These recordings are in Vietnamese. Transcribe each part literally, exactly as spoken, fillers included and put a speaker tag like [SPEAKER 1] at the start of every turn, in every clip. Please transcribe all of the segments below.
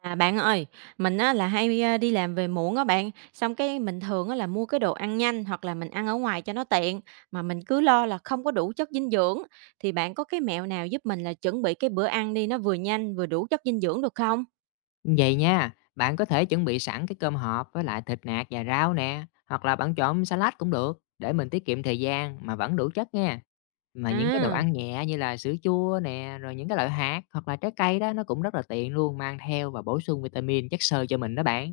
[SPEAKER 1] À, bạn ơi, mình á là hay, a, đi làm về muộn á bạn, xong cái mình thường á là mua cái đồ ăn nhanh hoặc là mình ăn ở ngoài cho nó tiện, mà mình cứ lo là không có đủ chất dinh dưỡng. Thì bạn có cái mẹo nào giúp mình là chuẩn bị cái bữa ăn đi nó vừa nhanh vừa đủ chất dinh dưỡng được không?
[SPEAKER 2] Vậy nha, bạn có thể chuẩn bị sẵn cái cơm hộp với lại thịt nạc và rau nè, hoặc là bạn chọn salad cũng được, để mình tiết kiệm thời gian mà vẫn đủ chất nha. Mà những cái đồ
[SPEAKER 1] À,
[SPEAKER 2] ăn nhẹ như là sữa chua nè, rồi những cái loại hạt hoặc là trái cây đó nó cũng rất là tiện luôn, mang theo và bổ sung vitamin, chất xơ cho mình đó bạn.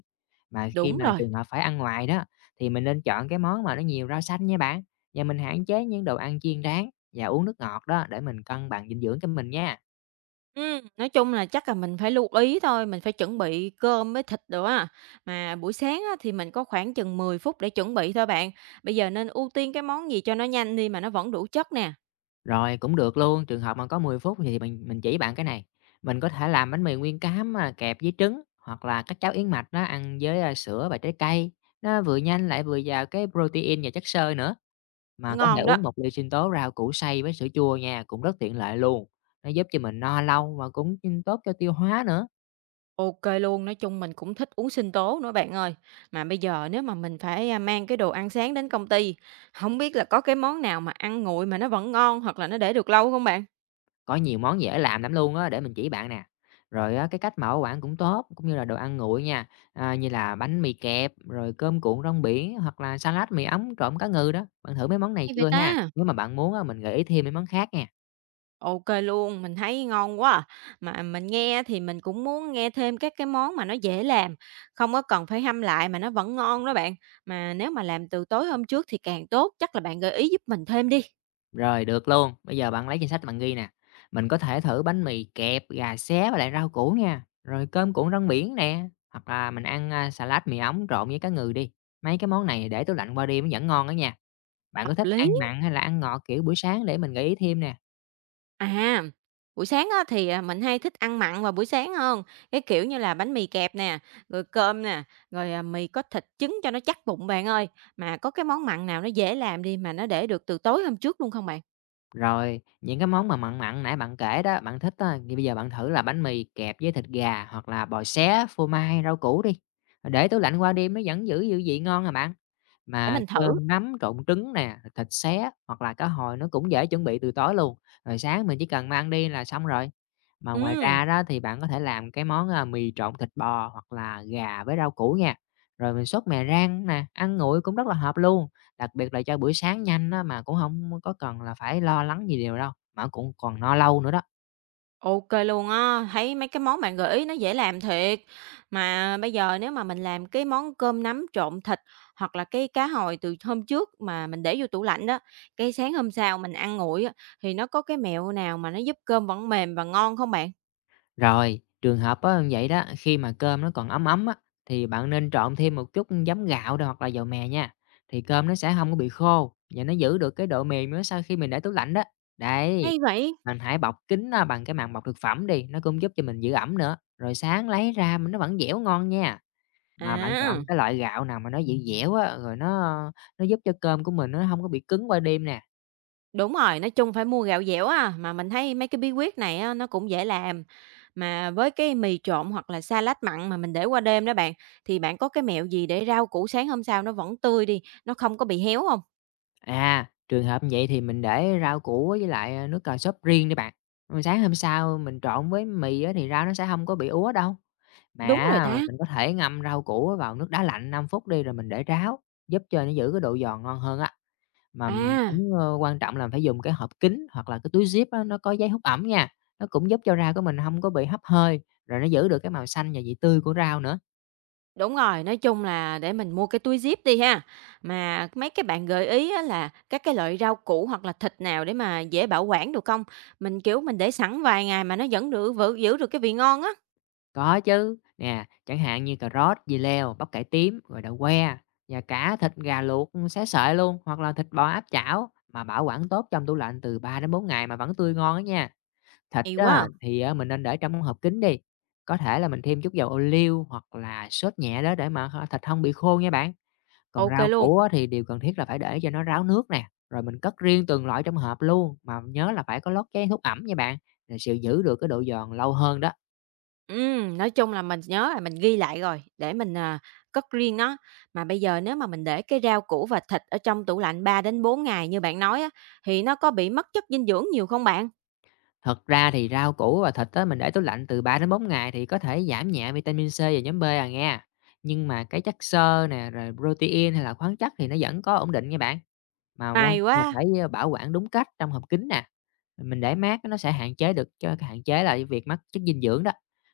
[SPEAKER 2] Mà khi
[SPEAKER 1] đúng
[SPEAKER 2] mà
[SPEAKER 1] rồi.
[SPEAKER 2] trường hợp phải ăn ngoài đó, thì mình nên chọn cái món mà nó nhiều rau xanh nha bạn. Và mình hạn chế những đồ ăn chiên rán và uống nước ngọt đó để mình cân bằng dinh dưỡng cho mình nha.
[SPEAKER 1] Ừm, nói chung là chắc là mình phải lưu ý thôi, mình phải chuẩn bị cơm với thịt đồ á. Mà buổi sáng á thì mình có khoảng chừng mười phút để chuẩn bị thôi bạn. Bây giờ nên ưu tiên cái món gì cho nó nhanh đi mà nó vẫn đủ chất nè,
[SPEAKER 2] Rồi, cũng được luôn, trường hợp mà có mười phút thì mình mình chỉ bạn cái này, mình có thể làm bánh mì nguyên cám, a, kẹp với trứng hoặc là các cháo yến mạch á, ăn với, a, sữa và trái cây, nó vừa nhanh lại vừa giàu cái protein và chất xơ nữa. Mà có thể
[SPEAKER 1] ngon đó.
[SPEAKER 2] uống một ly sinh tố rau củ xay với sữa chua nha, cũng rất tiện lợi luôn, nó giúp cho mình no lâu mà cũng, ừ, tốt cho tiêu hóa nữa.
[SPEAKER 1] OK luôn, nói chung mình cũng thích uống sinh tố nữa bạn ơi. Mà bây giờ nếu mà mình phải, a, mang cái đồ ăn sáng đến công ty, không biết là có cái món nào mà ăn nguội mà nó vẫn ngon hoặc là nó để được lâu không bạn?
[SPEAKER 2] Có nhiều món dễ làm lắm luôn á, để mình chỉ bạn nè. Rồi á, cái cách mở quán cũng tốt, cũng như là đồ ăn nguội nha, à, như là bánh mì kẹp, rồi cơm cuộn rong biển hoặc là salad mì ống trộn cá ngừ đó. Bạn thử mấy món này
[SPEAKER 1] Hay vậy
[SPEAKER 2] chưa ha?
[SPEAKER 1] ta?
[SPEAKER 2] Nếu mà bạn muốn á, mình gợi ý thêm mấy món khác nha.
[SPEAKER 1] OK luôn, mình thấy ngon quá à. Mà mình nghe thì mình cũng muốn nghe thêm các cái món mà nó dễ làm, không có cần phải hâm lại mà nó vẫn ngon đó bạn. Mà nếu mà làm từ tối hôm trước thì càng tốt, chắc là bạn gợi ý giúp mình thêm đi.
[SPEAKER 2] Rồi, được luôn. Bây giờ bạn lấy danh sách bạn ghi nè. Mình có thể thử bánh mì kẹp, gà xé với lại rau củ nha. Rồi cơm cuộn rong biển nè. Hoặc là mình ăn à, salad mì ống trộn với cá ngừ đi. Mấy cái món này để tủ lạnh qua đêm vẫn ngon đó nha. Bạn có
[SPEAKER 1] Hợp
[SPEAKER 2] thích
[SPEAKER 1] lý.
[SPEAKER 2] ăn mặn hay là ăn ngọt, kiểu, buổi sáng để mình gợi ý thêm nè.
[SPEAKER 1] À, buổi sáng á, thì, à, mình hay thích ăn mặn vào buổi sáng hơn, cái kiểu như là bánh mì kẹp nè, rồi cơm nè, rồi, à, mì có thịt trứng cho nó chắc bụng bạn ơi. Mà có cái món mặn nào nó dễ làm đi, mà nó để được từ tối hôm trước luôn không bạn?
[SPEAKER 2] Rồi những cái món mà mặn mặn nãy bạn kể đó, bạn thích á, thì bây giờ bạn thử là bánh mì kẹp với thịt gà hoặc là bò xé, phô mai, rau củ đi, để tủ lạnh qua đêm nó vẫn giữ dư vị ngon à bạn.
[SPEAKER 1] Để
[SPEAKER 2] Mà
[SPEAKER 1] mình thử.
[SPEAKER 2] cơm nắm trộn trứng nè, thịt xé hoặc là cá hồi nó cũng dễ chuẩn bị từ tối luôn, rồi sáng mình chỉ cần mang đi là xong rồi. Mà ngoài
[SPEAKER 1] Ừm.
[SPEAKER 2] ra đó thì bạn có thể làm cái món, a, mì trộn thịt bò hoặc là gà với rau củ nha, rồi mình sốt mè rang nè, ăn nguội cũng rất là hợp luôn. Đặc biệt là cho buổi sáng nhanh á, mà cũng hông có cần là phải lo lắng gì điều đâu, mà cũng còn no lâu nữa đó.
[SPEAKER 1] OK luôn á, thấy mấy cái món bạn gợi ý nó dễ làm thiệt. Mà bây giờ nếu mà mình làm cái món cơm nắm trộn thịt hoặc là cái cá hồi từ hôm trước mà mình để vô tủ lạnh đó, cái sáng hôm sau mình ăn nguội á, thì nó có cái mẹo nào mà nó giúp cơm vẫn mềm và ngon không bạn?
[SPEAKER 2] Rồi, trường hợp á như vậy đó, khi mà cơm nó còn ấm ấm á, thì bạn nên trộn thêm một chút giấm gạo nè hoặc là dầu mè nha, thì cơm nó sẽ hông có bị khô và nó giữ được cái độ mềm nữa sau khi mình để tủ lạnh đó. Đấy,
[SPEAKER 1] Hay vậy?
[SPEAKER 2] mình hãy bọc kín nó bằng cái màng bọc thực phẩm đi, nó cũng giúp cho mình giữ ẩm nữa, rồi sáng lấy ra mà nó vẫn dẻo ngon nha. Mà bạn
[SPEAKER 1] À.
[SPEAKER 2] chọn cái loại gạo nào mà nó dẻo dẻo á, rồi nó nó giúp cho cơm của mình nó hông có bị cứng qua đêm nè.
[SPEAKER 1] Đúng rồi, nói chung phải mua gạo dẻo á, mà mình thấy mấy cái bí quyết này á, nó cũng dễ làm. Mà với cái mì trộn hoặc là salad mặn mà mình để qua đêm đó bạn, thì bạn có cái mẹo gì để rau củ sáng hôm sau nó vẫn tươi đi, nó không có bị héo không?
[SPEAKER 2] À, trường hợp như vậy thì mình để rau củ với lại, à, nước cà sốt riêng đi bạn. Rồi sáng hôm sau mình trộn với mì á thì rau nó sẽ không có bị úa đâu.
[SPEAKER 1] Đúng
[SPEAKER 2] Mà
[SPEAKER 1] rồi ta.
[SPEAKER 2] mình có thể ngâm rau củ vào nước đá lạnh năm phút đi rồi mình để ráo, giúp cho nó giữ cái độ giòn ngon hơn á. Mà m-
[SPEAKER 1] À,
[SPEAKER 2] cũng, ơ, quan trọng là phải dùng cái hộp kín hoặc là cái túi zip á, nó có giấy hút ẩm nha, nó cũng giúp cho rau của mình không có bị hấp hơi, rồi nó giữ được cái màu xanh và vị tươi của rau nữa.
[SPEAKER 1] đúng rồi, nói chung là để mình mua cái túi zip đi ha. Mà mấy cái bạn gợi ý á là các cái loại rau củ hoặc là thịt nào để mà dễ bảo quản được không? Mình, kiểu, mình để sẵn vài ngày mà nó vẫn được vự giữ được cái vị ngon á.
[SPEAKER 2] Có chứ, nè, chẳng hạn như cà rốt, dưa leo, bắp cải tím, rồi đậu que, và cả thịt gà luộc ừ, xé sợi luôn, hoặc là thịt bò áp chảo mà bảo quản tốt trong tủ lạnh từ ba đến bốn ngày mà vẫn tươi ngon á nha. Thịt
[SPEAKER 1] Hay
[SPEAKER 2] á,
[SPEAKER 1] quá, à.
[SPEAKER 2] thì á, mình nên để trong hộp kín đi, có thể là mình thêm chút dầu ô liu hoặc là sốt nhẹ đó để mà thịt không bị khô nha bạn. Còn
[SPEAKER 1] Ok
[SPEAKER 2] rau
[SPEAKER 1] luôn.
[SPEAKER 2] củ á, thì điều cần thiết là phải để cho nó ráo nước nè, rồi mình cất riêng từng loại trong hộp luôn, mà nhớ là phải có lót giấy hút ẩm nha bạn, rồi sự giữ được cái độ giòn lâu hơn đó.
[SPEAKER 1] Ừm, nói chung là mình nhớ là mình ghi lại rồi, để mình, à, cất riêng nó. Mà bây giờ nếu mà mình để cái rau củ và thịt ở trong tủ lạnh ba đến bốn ngày như bạn nói á, thì nó có bị mất chất dinh dưỡng nhiều không bạn?
[SPEAKER 2] Thật ra thì rau củ và thịt á, mình để tủ lạnh từ ba đến bốn ngày thì có thể giảm nhẹ vitamin xê và nhóm bê à nghe. Nhưng mà cái chất xơ nè, rồi protein hay là khoáng chất thì nó vẫn có ổn định nha bạn. Mà quan
[SPEAKER 1] May quá!
[SPEAKER 2] mà phải ờ, bảo quản đúng cách trong hộp kín nè. Rồi mình để mát nó sẽ hạn chế được cho hạn chế là cái việc mất chất dinh dưỡng đó.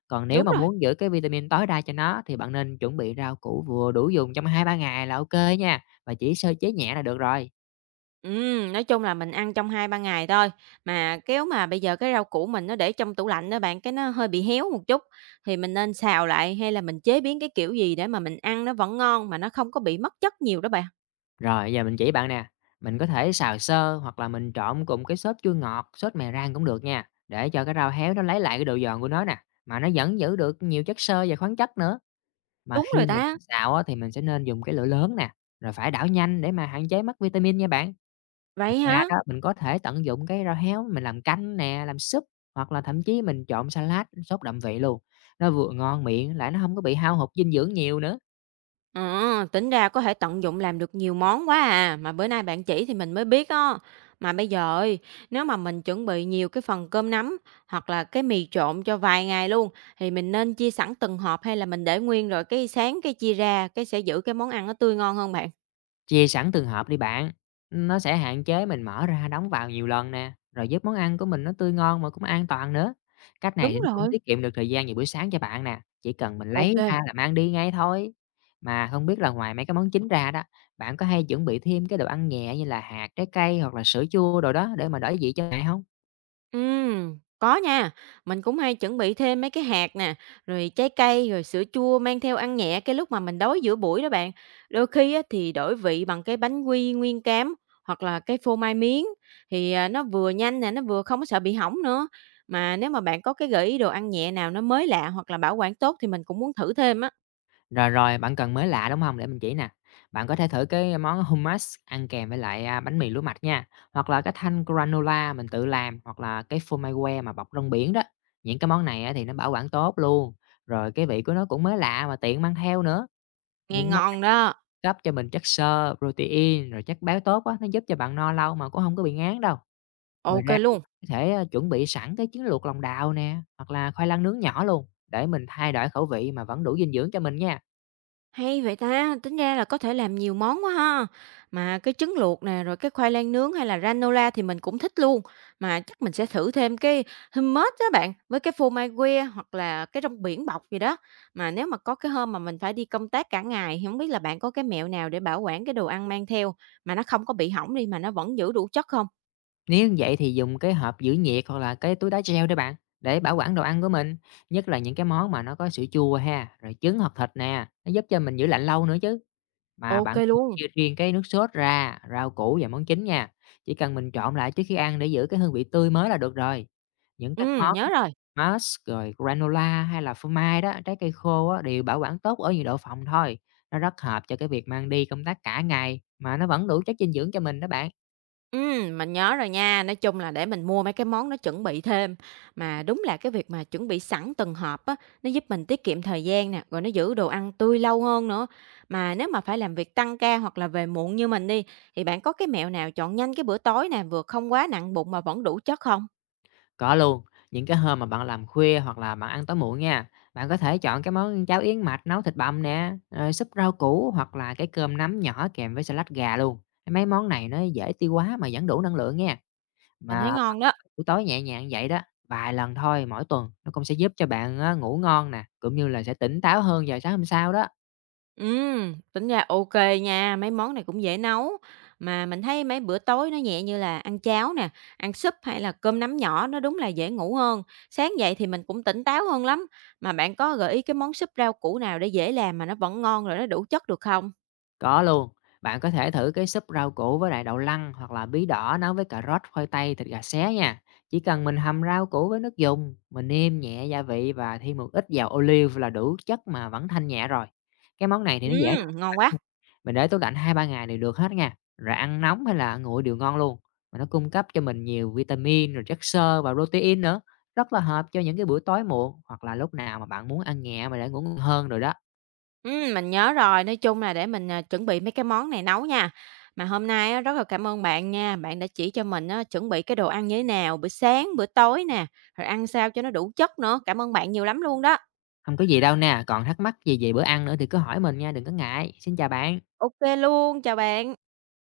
[SPEAKER 2] Còn nếu
[SPEAKER 1] Đúng
[SPEAKER 2] mà
[SPEAKER 1] rồi,
[SPEAKER 2] muốn giữ cái vitamin tối đa cho nó thì bạn nên chuẩn bị rau củ vừa đủ dùng trong hai ba ngày là ok nha. Và chỉ sơ chế nhẹ là được rồi.
[SPEAKER 1] ừm, nói chung là mình ăn trong hai ba ngày thôi. Mà kéo mà bây giờ cái rau củ mình nó để trong tủ lạnh đó bạn, cái nó hơi bị héo một chút, thì mình nên xào lại hay là mình chế biến cái kiểu gì để mà mình ăn nó vẫn ngon mà nó không có bị mất chất nhiều đó bạn?
[SPEAKER 2] Rồi, giờ mình chỉ bạn nè, mình có thể xào sơ hoặc là mình trộn cùng cái sốt chua ngọt, sốt mè rang cũng được nha, để cho cái rau héo nó lấy lại cái độ giòn của nó nè, mà nó vẫn giữ được nhiều chất xơ và khoáng chất nữa. Mà
[SPEAKER 1] Đúng
[SPEAKER 2] khi
[SPEAKER 1] rồi
[SPEAKER 2] mà
[SPEAKER 1] ta,
[SPEAKER 2] mình xào á, thì mình sẽ nên dùng cái lửa lớn nè, rồi phải đảo nhanh để mà hạn chế mất vitamin nha bạn.
[SPEAKER 1] vậy
[SPEAKER 2] Ngoài ra
[SPEAKER 1] hả?
[SPEAKER 2] đó mình có thể tận dụng cái rau héo mình làm canh nè, làm súp hoặc là thậm chí mình trộn salad, sốt đậm vị luôn. Nó vừa ngon miệng lại nó không có bị hao hụt dinh dưỡng nhiều nữa.
[SPEAKER 1] Ờ, tính ra có thể tận dụng làm được nhiều món quá à, mà bữa nay bạn chỉ thì mình mới biết á. Mà bây giờ ơi, nếu mà mình chuẩn bị nhiều cái phần cơm nắm hoặc là cái mì trộn cho vài ngày luôn thì mình nên chia sẵn từng hộp hay là mình để nguyên rồi cái sáng cái chia ra, cái sẽ giữ cái món ăn nó tươi ngon hơn bạn?
[SPEAKER 2] Chia sẵn từng hộp đi bạn, nó sẽ hạn chế mình mở ra đóng vào nhiều lần nè, rồi giúp món ăn của mình nó tươi ngon mà cũng an toàn nữa. Cách này thì
[SPEAKER 1] Đúng
[SPEAKER 2] nó cũng
[SPEAKER 1] rồi,
[SPEAKER 2] tiết kiệm được thời gian nhiều buổi sáng cho bạn nè, chỉ cần mình lấy
[SPEAKER 1] ok.
[SPEAKER 2] ra là mang đi ngay thôi. Mà không biết là ngoài mấy cái món chính ra đó, bạn có hay chuẩn bị thêm cái đồ ăn nhẹ như là hạt, trái cây hoặc là sữa chua đồ đó để mà đổi vị cho ngày không?
[SPEAKER 1] Ừm, có nha. Mình cũng hay chuẩn bị thêm mấy cái hạt nè, rồi trái cây, rồi sữa chua mang theo ăn nhẹ cái lúc mà mình đói giữa buổi đó bạn. Đôi khi á, thì đổi vị bằng cái bánh quy nguyên cám hoặc là cái phô mai miếng thì à, nó vừa nhanh nè, nó vừa không có sợ bị hỏng nữa. Mà nếu mà bạn có cái gợi ý đồ ăn nhẹ nào nó mới lạ hoặc là bảo quản tốt thì mình cũng muốn thử thêm á.
[SPEAKER 2] Rồi, rồi, bạn cần mới lạ, đúng không? Để mình chỉ nè. Bạn có thể thử cái món hummus ăn kèm với lại, a, bánh mì lúa mạch nha, hoặc là cái thanh granola mình tự làm, hoặc là cái phô mai que mà bọc rong biển đó. Những cái món này á thì nó bảo quản tốt luôn, rồi cái vị của nó cũng mới lạ mà tiện mang theo nữa.
[SPEAKER 1] Nghe
[SPEAKER 2] Những món
[SPEAKER 1] ngon đó.
[SPEAKER 2] cấp cho mình chất xơ, protein, rồi chất béo tốt á, nó giúp cho bạn no lâu mà cũng không có bị ngán đâu. Ngoài
[SPEAKER 1] Ok
[SPEAKER 2] ra thì
[SPEAKER 1] luôn.
[SPEAKER 2] bạn có thể, a, chuẩn bị sẵn cái trứng luộc lòng đào nè, hoặc là khoai lang nướng nhỏ luôn, để mình thay đổi khẩu vị mà vẫn đủ dinh dưỡng cho mình nha.
[SPEAKER 1] Hay vậy ta, tính ra là có thể làm nhiều món quá ha. Mà cái trứng luộc nè, rồi cái khoai lang nướng hay là granola thì mình cũng thích luôn. Mà chắc mình sẽ thử thêm cái hummus đó bạn, với cái phô mai que hoặc là cái rong biển bọc gì đó. Mà nếu mà có cái hôm mà mình phải đi công tác cả ngày, thì không biết là bạn có cái mẹo nào để bảo quản cái đồ ăn mang theo mà nó không có bị hỏng đi mà nó vẫn giữ đủ chất không?
[SPEAKER 2] Nếu như vậy thì dùng cái hộp giữ nhiệt hoặc là cái túi đá treo đấy bạn để bảo quản đồ ăn của mình, nhất là những cái món mà nó có sữa chua ha, rồi trứng hoặc thịt nè, nó giúp cho mình giữ lạnh lâu nữa chứ. Mà
[SPEAKER 1] Ok
[SPEAKER 2] bạn
[SPEAKER 1] luôn.
[SPEAKER 2] chia riêng cái nước sốt ra, rau củ và món chính nha. Chỉ cần mình trộn lại trước khi ăn để giữ cái hương vị tươi mới là được rồi. Những các
[SPEAKER 1] Ừ,
[SPEAKER 2] món
[SPEAKER 1] nhớ rồi.
[SPEAKER 2] mush rồi granola hay là phô mai đó, trái cây khô á, đều bảo quản tốt ở nhiệt độ phòng thôi. Nó rất hợp cho cái việc mang đi công tác cả ngày mà nó vẫn đủ chất dinh dưỡng cho mình đó bạn.
[SPEAKER 1] Ừm, mình nhớ rồi nha. Nói chung là để mình mua mấy cái món nó chuẩn bị thêm. Mà đúng là cái việc mà chuẩn bị sẵn từng hộp á, nó giúp mình tiết kiệm thời gian nè, rồi nó giữ đồ ăn tươi lâu hơn nữa. Mà nếu mà phải làm việc tăng ca hoặc là về muộn như mình đi, thì bạn có cái mẹo nào chọn nhanh cái bữa tối nè, vừa không quá nặng bụng mà vẫn đủ chất không?
[SPEAKER 2] Có luôn, những cái hôm mà bạn làm khuya hoặc là bạn ăn tối muộn nha, bạn có thể chọn cái món cháo yến mạch nấu thịt băm nè, rồi súp rau củ hoặc là cái cơm nắm nhỏ kèm với salad gà luôn. Mấy món này nó dễ tiêu hóa mà vẫn đủ năng lượng nha.
[SPEAKER 1] Mình
[SPEAKER 2] Mà
[SPEAKER 1] thấy ngon đó.
[SPEAKER 2] buổi tối nhẹ nhàng vậy đó, vài lần thôi mỗi tuần nó cũng sẽ giúp cho bạn á, ngủ ngon nè, cũng như là sẽ tỉnh táo hơn vào sáng hôm sau đó.
[SPEAKER 1] Ừm, tính ra ok nha, mấy món này cũng dễ nấu. Mà mình thấy mấy bữa tối nó nhẹ như là ăn cháo nè, ăn súp hay là cơm nắm nhỏ nó đúng là dễ ngủ hơn. Sáng dậy thì mình cũng tỉnh táo hơn lắm. Mà bạn có gợi ý cái món súp rau củ nào để dễ làm mà nó vẫn ngon rồi nó đủ chất được không?
[SPEAKER 2] Có luôn, bạn có thể thử cái súp rau củ với lại đậu lăng hoặc là bí đỏ nấu với cà rốt, khoai tây, thịt gà xé nha. Chỉ cần mình hầm rau củ với nước dùng, mình nêm nhẹ gia vị và thêm một ít dầu ô liu là đủ chất mà vẫn thanh nhẹ rồi. Cái món này thì nó dễ nấu.
[SPEAKER 1] Ừm, ngon quá.
[SPEAKER 2] Mình để tủ lạnh hai ba ngày thì được hết nha. Rồi ăn nóng hay là nguội đều ngon luôn. Mà nó cung cấp cho mình nhiều vitamin, rồi chất xơ và protein nữa. Rất là hợp cho những cái buổi tối muộn hoặc là lúc nào mà bạn muốn ăn nhẹ mà để ngủ ngon hơn rồi đó.
[SPEAKER 1] Ừm, mình nhớ rồi, nói chung là để mình, à, chuẩn bị mấy cái món này nấu nha. Mà hôm nay á, rất là cảm ơn bạn nha, bạn đã chỉ cho mình á, chuẩn bị cái đồ ăn như thế nào, bữa sáng, bữa tối nè, rồi ăn sao cho nó đủ chất nữa. Cảm ơn bạn nhiều lắm luôn đó.
[SPEAKER 2] Không có gì đâu nè, còn thắc mắc gì về bữa ăn nữa thì cứ hỏi mình nha, đừng có ngại. Xin chào bạn.
[SPEAKER 1] OK luôn, chào bạn.